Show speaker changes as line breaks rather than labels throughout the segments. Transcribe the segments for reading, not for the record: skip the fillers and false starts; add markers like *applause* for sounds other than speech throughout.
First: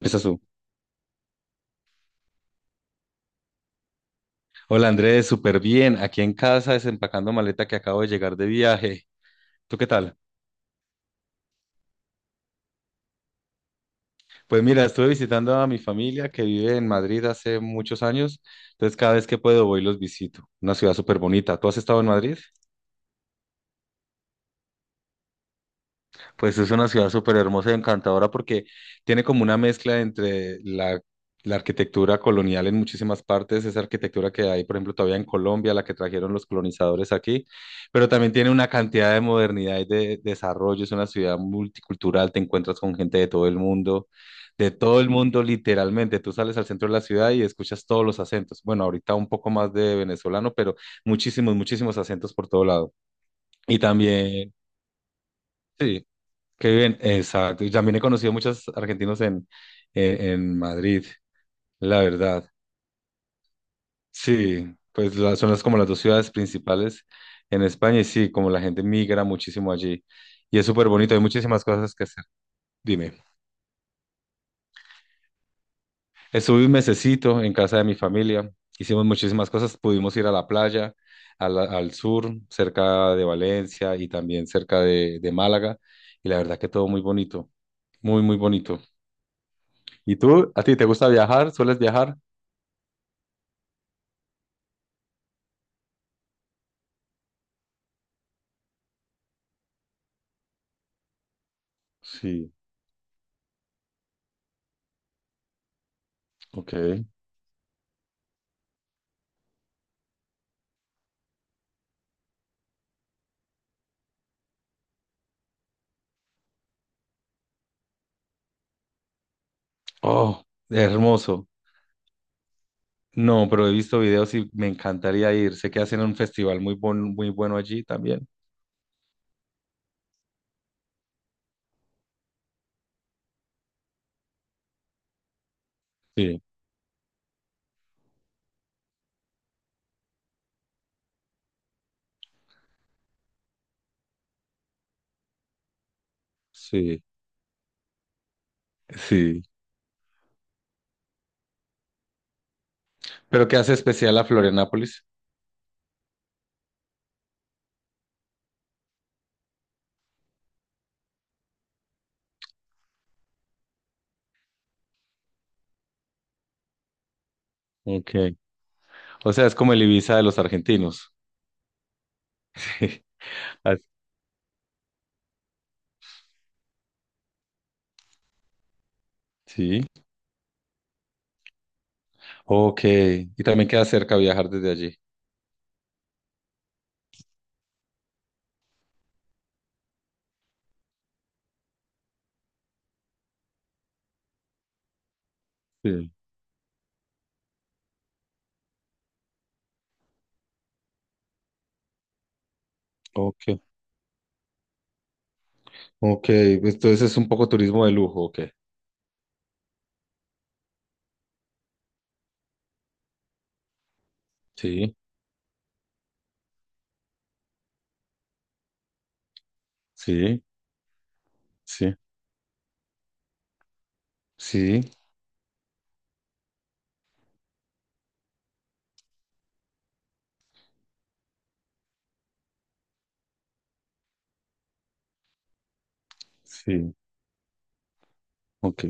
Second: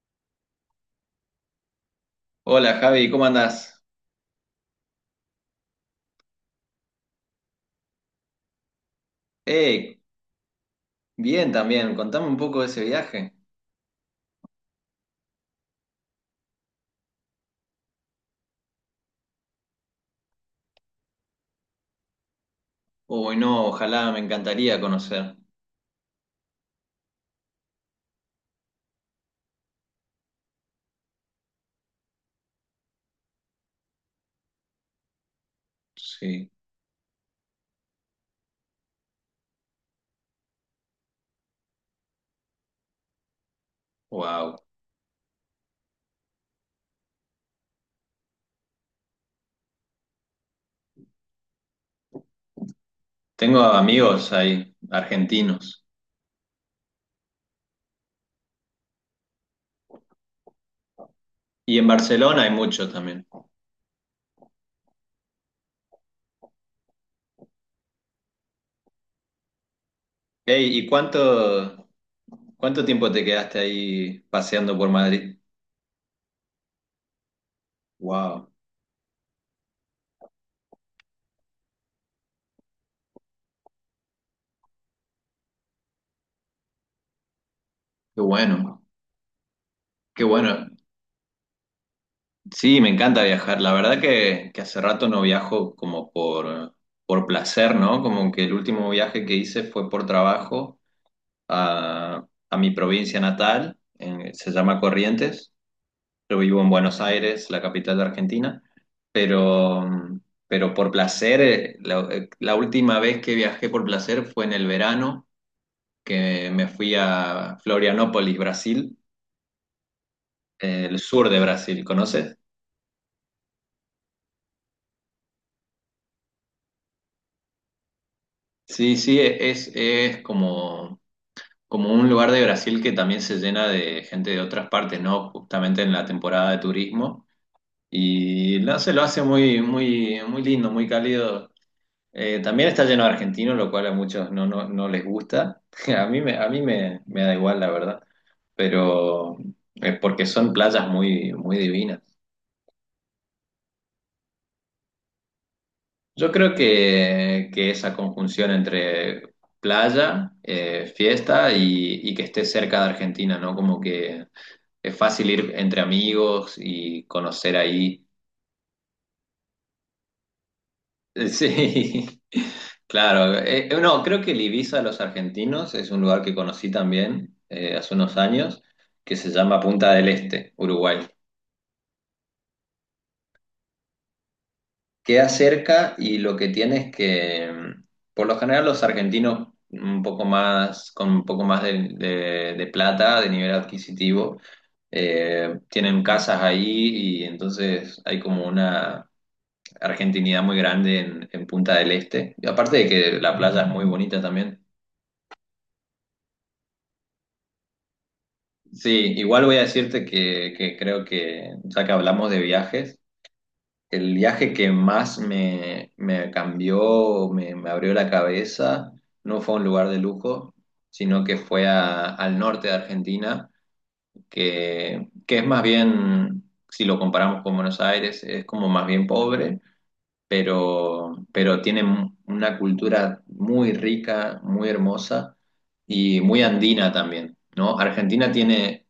Empiezas tú.
Hola Javi, ¿cómo andás?
Hola Andrés, súper bien. Aquí en casa desempacando maleta que acabo de llegar de viaje. ¿Tú qué
Eh,
tal?
Bien también, contame un poco de ese viaje.
Pues mira, estuve visitando a mi familia que vive en Madrid hace muchos años. Entonces cada vez que puedo voy y los visito. Una ciudad súper bonita. ¿Tú has estado en Madrid?
Uy, no, ojalá, me encantaría conocer.
Pues es una ciudad súper hermosa y encantadora porque tiene como una mezcla entre la arquitectura colonial en muchísimas partes, esa arquitectura que hay, por ejemplo, todavía en Colombia, la que trajeron los
Sí,
colonizadores aquí, pero también tiene una cantidad de modernidad y de desarrollo. Es una ciudad multicultural, te encuentras con gente de todo el mundo,
wow.
de todo el mundo literalmente. Tú sales al centro de la ciudad y escuchas todos los acentos. Bueno, ahorita un poco más de venezolano, pero muchísimos, muchísimos acentos por todo lado.
Tengo
Y
amigos
también...
ahí, argentinos.
Sí. Qué bien, exacto. Y también he conocido muchos argentinos en, en Madrid,
Y en
la
Barcelona hay
verdad.
muchos también.
Sí, pues son las, como las dos ciudades principales en España y sí, como la gente migra muchísimo allí. Y es
Ey, ¿y
súper bonito, hay muchísimas
cuánto,
cosas que hacer.
cuánto tiempo
Dime,
te quedaste ahí paseando por Madrid?
estuve un mesecito en casa de mi
Wow,
familia, hicimos muchísimas cosas, pudimos ir a la playa, al sur, cerca de Valencia y también cerca de Málaga. Y la verdad que todo muy bonito,
qué
muy, muy bonito.
bueno,
¿Y
qué
tú? ¿A
bueno.
ti te gusta viajar? ¿Sueles viajar?
Sí, me encanta viajar. La verdad que hace rato no viajo como por placer, ¿no? Como que el último viaje que hice fue por trabajo
Sí,
a mi provincia natal, se llama Corrientes. Yo vivo en Buenos
ok.
Aires, la capital de Argentina, pero, pero por placer, la última vez que viajé por placer fue en el verano, que me fui a Florianópolis, Brasil,
Oh,
el sur de
hermoso.
Brasil, ¿conoces?
No, pero he visto videos y me encantaría ir. Sé que hacen un festival muy bueno allí también.
Sí, sí, es como, como un lugar de Brasil que también se llena de gente de otras partes, ¿no? Justamente en la
Sí,
temporada de turismo. Y no se lo hace muy, muy, muy lindo, muy cálido. También está lleno de argentinos, lo cual a muchos no, no, no les gusta. *laughs* A mí me,
sí,
me da igual, la verdad. Pero
sí.
es porque son playas muy, muy divinas.
Pero ¿qué hace especial a Florianápolis?
Yo creo que esa conjunción entre playa, fiesta y que esté cerca de Argentina, ¿no? Como que es fácil ir entre amigos y conocer ahí.
Ok. O sea, es como el Ibiza de los argentinos.
Sí, *laughs*
*laughs*
claro.
Ah,
No, creo que el Ibiza de los argentinos es un lugar que conocí también hace unos años, que se llama
sí,
Punta del Este, Uruguay.
ok. Y también queda cerca viajar desde allí.
Queda cerca y lo que tiene es que, por lo general, los argentinos un poco más, con un poco más de plata, de nivel adquisitivo, tienen
Sí,
casas ahí y entonces hay como una argentinidad muy grande en Punta del Este. Y aparte de que la
ok.
playa es muy bonita también.
Ok. Entonces es un poco turismo de lujo, ok.
Sí, igual voy a decirte que creo que, ya que hablamos de viajes, el viaje que
Sí,
más me, me cambió, me abrió la cabeza, no fue a un lugar de
sí,
lujo, sino que fue
sí,
al norte de Argentina,
sí,
que es más bien, si lo comparamos con Buenos Aires, es como más bien pobre, pero tienen una cultura muy rica, muy hermosa y muy andina
sí.
también, ¿no? Argentina
Ok,
tiene,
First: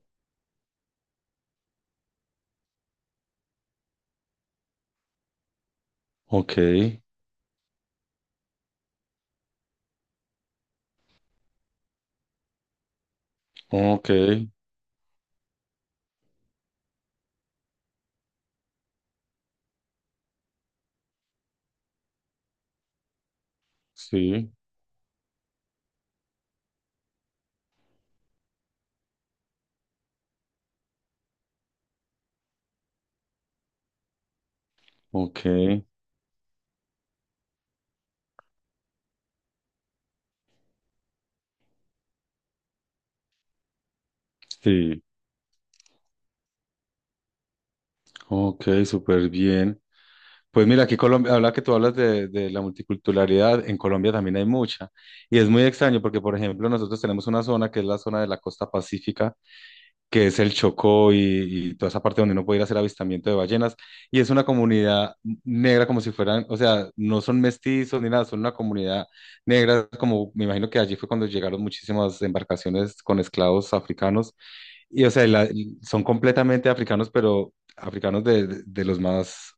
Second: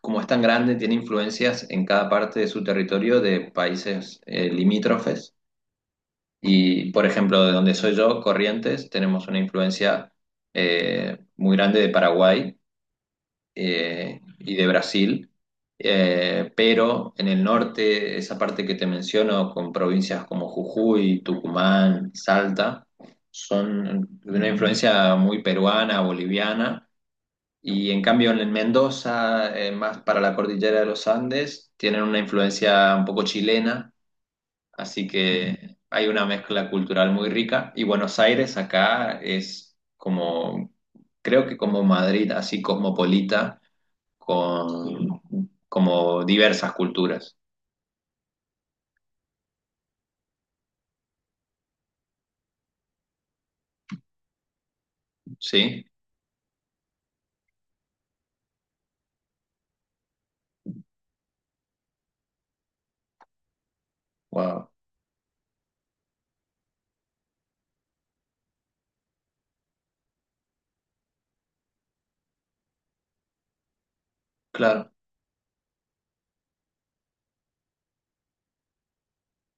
como es tan grande, tiene influencias en cada parte de su territorio de países limítrofes.
ok,
Y, por ejemplo, de donde soy yo, Corrientes, tenemos una influencia muy grande de Paraguay
ok.
y de Brasil, pero en el norte, esa parte que te menciono, con provincias como Jujuy, Tucumán, Salta, son de una
Sí,
influencia muy peruana, boliviana, y en cambio en Mendoza, más para la cordillera de los Andes, tienen una influencia un poco chilena, así
ok,
que hay una mezcla cultural muy rica, y Buenos Aires acá es como... Creo que como Madrid, así cosmopolita,
sí,
con como diversas culturas,
ok, súper bien. Pues mira, aquí Colombia, habla que tú hablas de la multiculturalidad, en Colombia también hay mucha. Y es muy
¿sí?
extraño porque, por ejemplo, nosotros tenemos una zona que es la zona de la costa pacífica, que es el Chocó y toda esa parte donde uno puede ir a hacer avistamiento de ballenas. Y es una
Wow,
comunidad negra como si fueran, o sea, no son mestizos ni nada, son una comunidad negra, como me imagino que allí fue cuando llegaron muchísimas embarcaciones con esclavos africanos.
claro,
Y o sea, son completamente africanos, pero africanos de, de los más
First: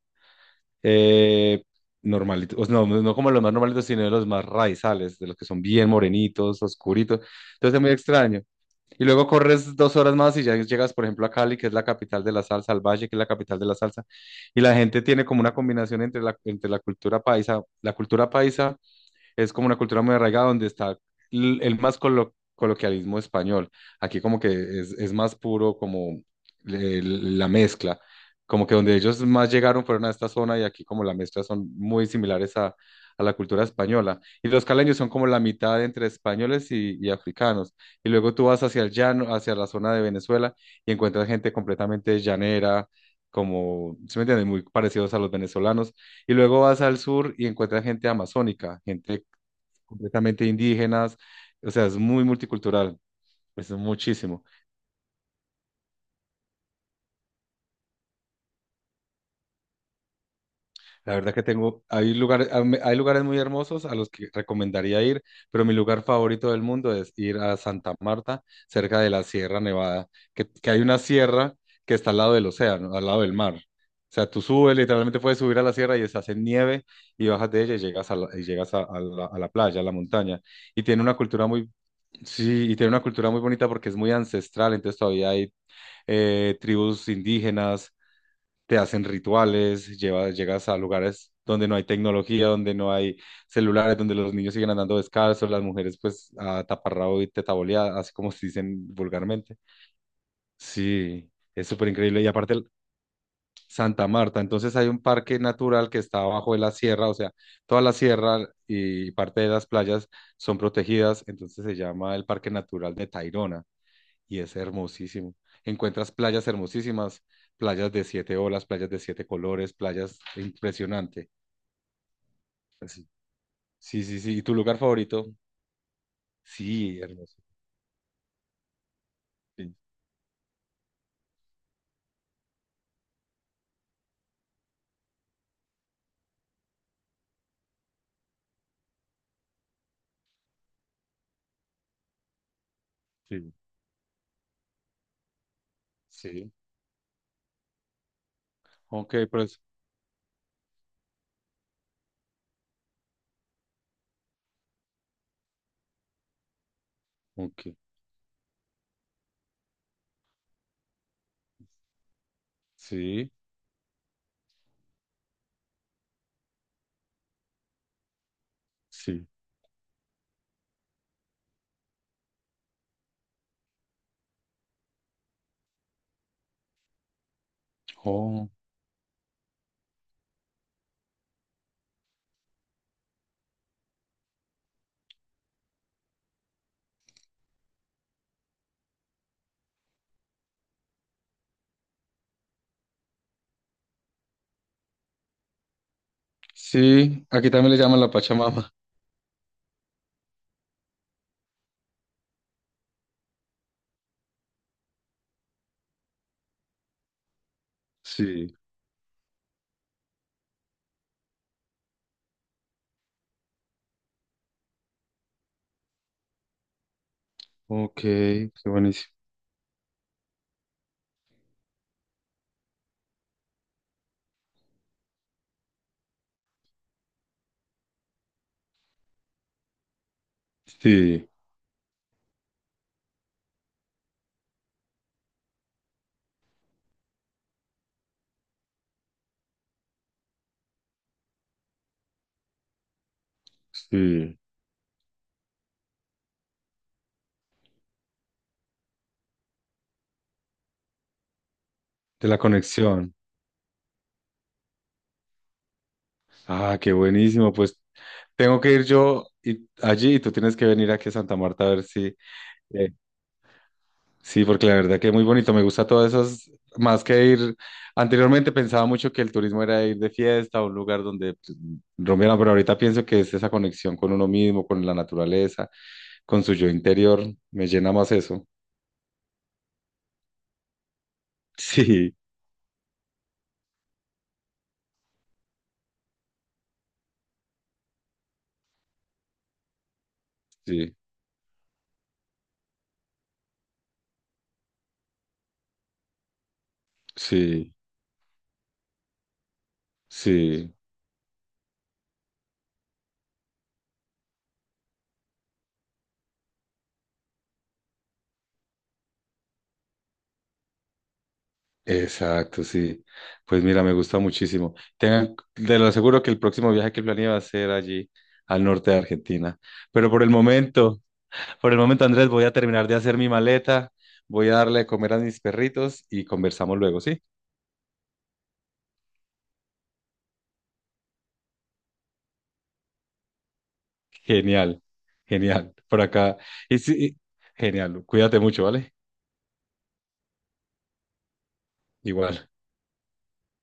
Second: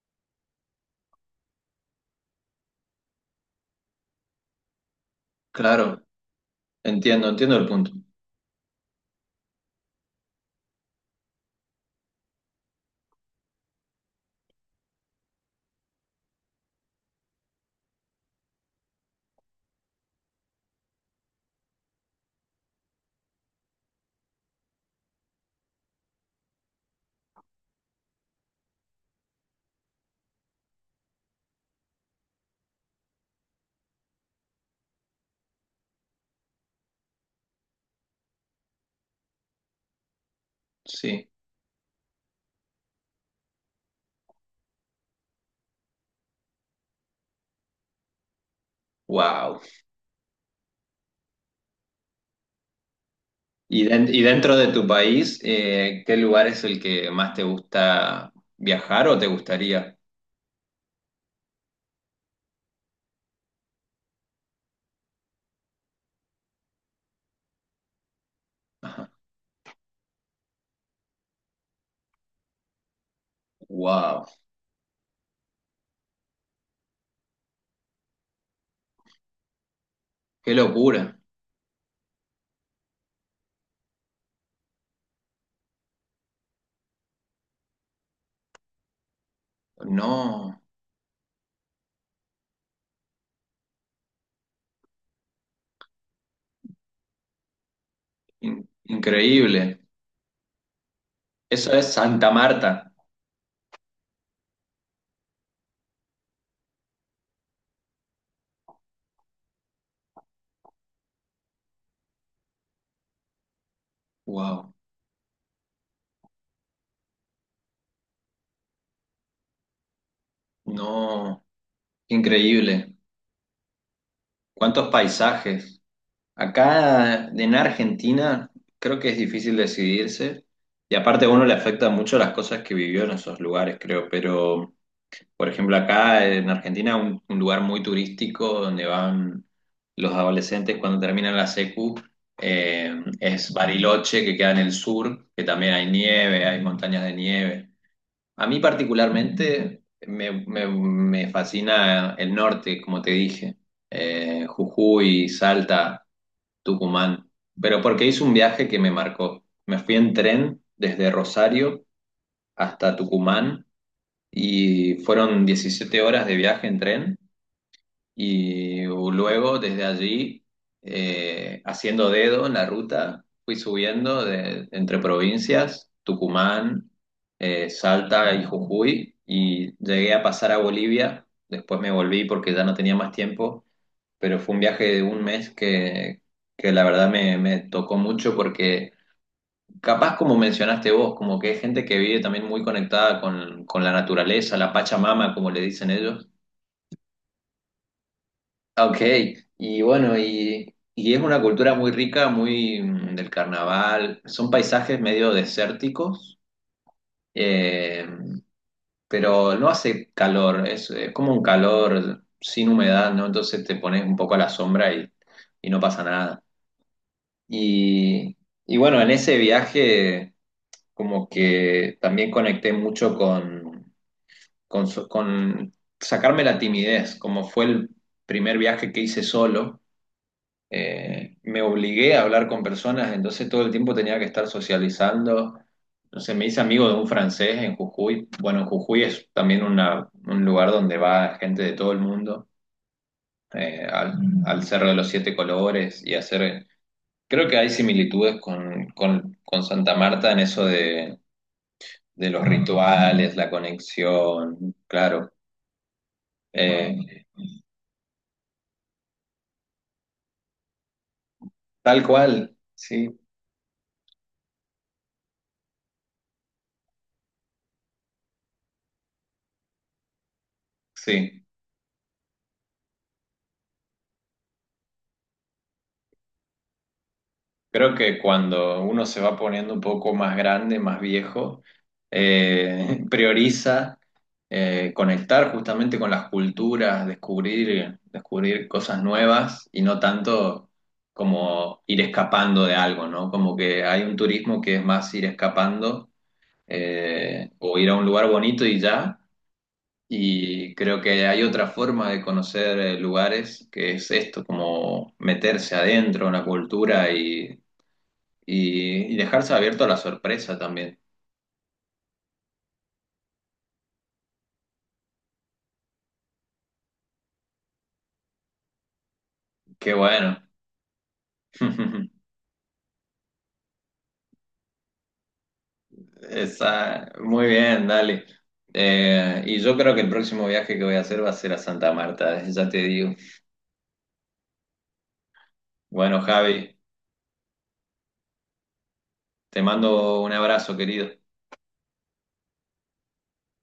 eh, normalitos, o sea, no, no como los más normalitos, sino de los más raizales, de los que son bien
claro,
morenitos, oscuritos.
entiendo, entiendo el
Entonces es muy
punto,
extraño. Y luego corres dos horas más y ya llegas, por ejemplo, a Cali, que es la capital de la salsa, al Valle, que es la capital de la salsa. Y la gente tiene como una combinación entre la cultura paisa. La cultura paisa es como una cultura muy arraigada donde está el más coloquialismo español. Aquí como que es más puro como la mezcla, como que donde ellos más llegaron fueron a esta zona y aquí como la mezcla son muy similares a la cultura española. Y los caleños son como la mitad entre españoles y africanos. Y luego tú vas hacia el llano, hacia la zona de Venezuela y encuentras
sí,
gente completamente llanera. Como, ¿sí me entiendes? Muy parecidos a los venezolanos. Y luego vas al sur y encuentras gente amazónica, gente
wow.
completamente indígenas, o sea, es muy multicultural, es
Y, y
muchísimo.
dentro de tu país, ¿qué lugar es el que más te gusta viajar o te gustaría?
La verdad que hay lugares muy hermosos a los que recomendaría ir, pero mi lugar favorito del mundo es ir a Santa Marta, cerca de
Ajá.
la Sierra Nevada, que hay una sierra que está al lado del océano, al lado del mar. O
Wow,
sea, tú subes, literalmente puedes subir a la sierra y estás en nieve y bajas de ella y llegas a la, y llegas a la playa, a la montaña.
qué
Y tiene una
locura,
cultura muy, sí, y tiene una cultura muy bonita porque es muy ancestral, entonces todavía hay tribus indígenas, te hacen rituales, llevas,
no,
llegas a lugares donde no hay tecnología, donde no hay celulares, donde los niños siguen andando descalzos, las mujeres pues a taparrabo y tetaboleada, así como se dicen vulgarmente.
increíble.
Sí, es
Eso
súper
es
increíble. Y
Santa
aparte
Marta,
Santa Marta, entonces hay un parque natural que está abajo de la sierra, o sea, toda la sierra y parte de las playas son protegidas, entonces se llama el Parque Natural de Tayrona y es
wow,
hermosísimo. Encuentras playas hermosísimas, playas de siete olas, playas de siete colores, playas impresionante.
no, increíble.
Así. Sí, sí, sí. ¿Y tu lugar
¿Cuántos
favorito?
paisajes?
Sí,
Acá
hermoso.
en Argentina creo que es difícil
Sí,
decidirse y aparte a uno le afecta mucho las cosas que vivió en esos lugares, creo, pero por ejemplo acá en Argentina un lugar muy turístico donde van los adolescentes cuando terminan la secu
sí,
es Bariloche que queda en el sur, que también hay nieve,
sí.
hay montañas de nieve. A mí
Ok, pues.
particularmente me fascina el norte, como te dije. Jujuy, Salta. Tucumán,
Ok.
pero porque hice un viaje que me marcó. Me fui en tren desde Rosario hasta
Sí,
Tucumán y fueron 17 horas de viaje en tren y
sí.
luego desde allí, haciendo dedo en la ruta, fui subiendo entre provincias, Tucumán, Salta y
Oh,
Jujuy y llegué a pasar a Bolivia. Después me volví porque ya no tenía más tiempo pero fue un viaje de un mes que la verdad me, me tocó mucho porque capaz como mencionaste vos, como que hay gente que vive también muy conectada con la naturaleza, la Pachamama, como le dicen ellos.
sí. Aquí también le llaman la Pachamama.
Ah, ok, y bueno, y es una cultura muy rica, muy del carnaval, son paisajes medio desérticos, eh,
Sí.
pero no hace calor, es como un calor sin humedad, ¿no? Entonces te pones un poco a la sombra y no pasa nada.
Ok,
Y,
qué
y bueno, en
buenísimo.
ese viaje como que también conecté mucho con sacarme la timidez, como fue el primer viaje que hice solo,
Sí,
me obligué a hablar con personas, entonces todo el tiempo tenía que estar socializando. Entonces me hice amigo de un francés en Jujuy. Bueno, Jujuy es también un lugar donde va gente de todo el mundo, eh, al,
sí.
al Cerro de los Siete Colores y hacer creo que hay similitudes con Santa Marta en eso
De
de
la
los
conexión.
rituales, la conexión, claro.
Ah, qué
Eh,
buenísimo. Pues tengo que ir yo allí y tú tienes que venir aquí a Santa Marta a ver
tal
si.
cual,
eh,
sí,
Sí, porque la verdad que es muy bonito, me gusta todas esas, más que ir, anteriormente pensaba mucho que el turismo era ir de fiesta a un lugar donde
sí.
pues, rompieran, pero ahorita pienso que es esa conexión con uno mismo, con la naturaleza, con su yo interior, me llena
Creo
más
que
eso.
cuando uno se va poniendo un poco más grande, más viejo,
*laughs*
*laughs* prioriza conectar justamente con las culturas, descubrir, descubrir cosas nuevas y no tanto
Sí, sí,
como ir escapando de algo, ¿no? Como que hay un turismo que es más ir escapando
sí,
o ir a un lugar bonito y ya.
sí,
Y creo que hay otra forma de conocer lugares, que es esto, como meterse adentro en la cultura y dejarse abierto a la sorpresa también.
exacto, sí. Pues mira, me gusta muchísimo. Te lo aseguro que el próximo viaje que planeé va a ser allí, al norte de Argentina,
Qué
pero por el
bueno.
momento...
*laughs*
Andrés, voy a terminar de hacer mi maleta, voy a darle de comer a mis perritos y conversamos luego,
Está
¿sí?
muy bien, dale. Y yo creo que el próximo viaje que voy a hacer va a ser a Santa Marta, ya te digo.
Genial, genial. Por
Bueno,
acá.
Javi,
Y sí, genial. Cuídate mucho, ¿vale?
te mando un abrazo, querido.
Igual.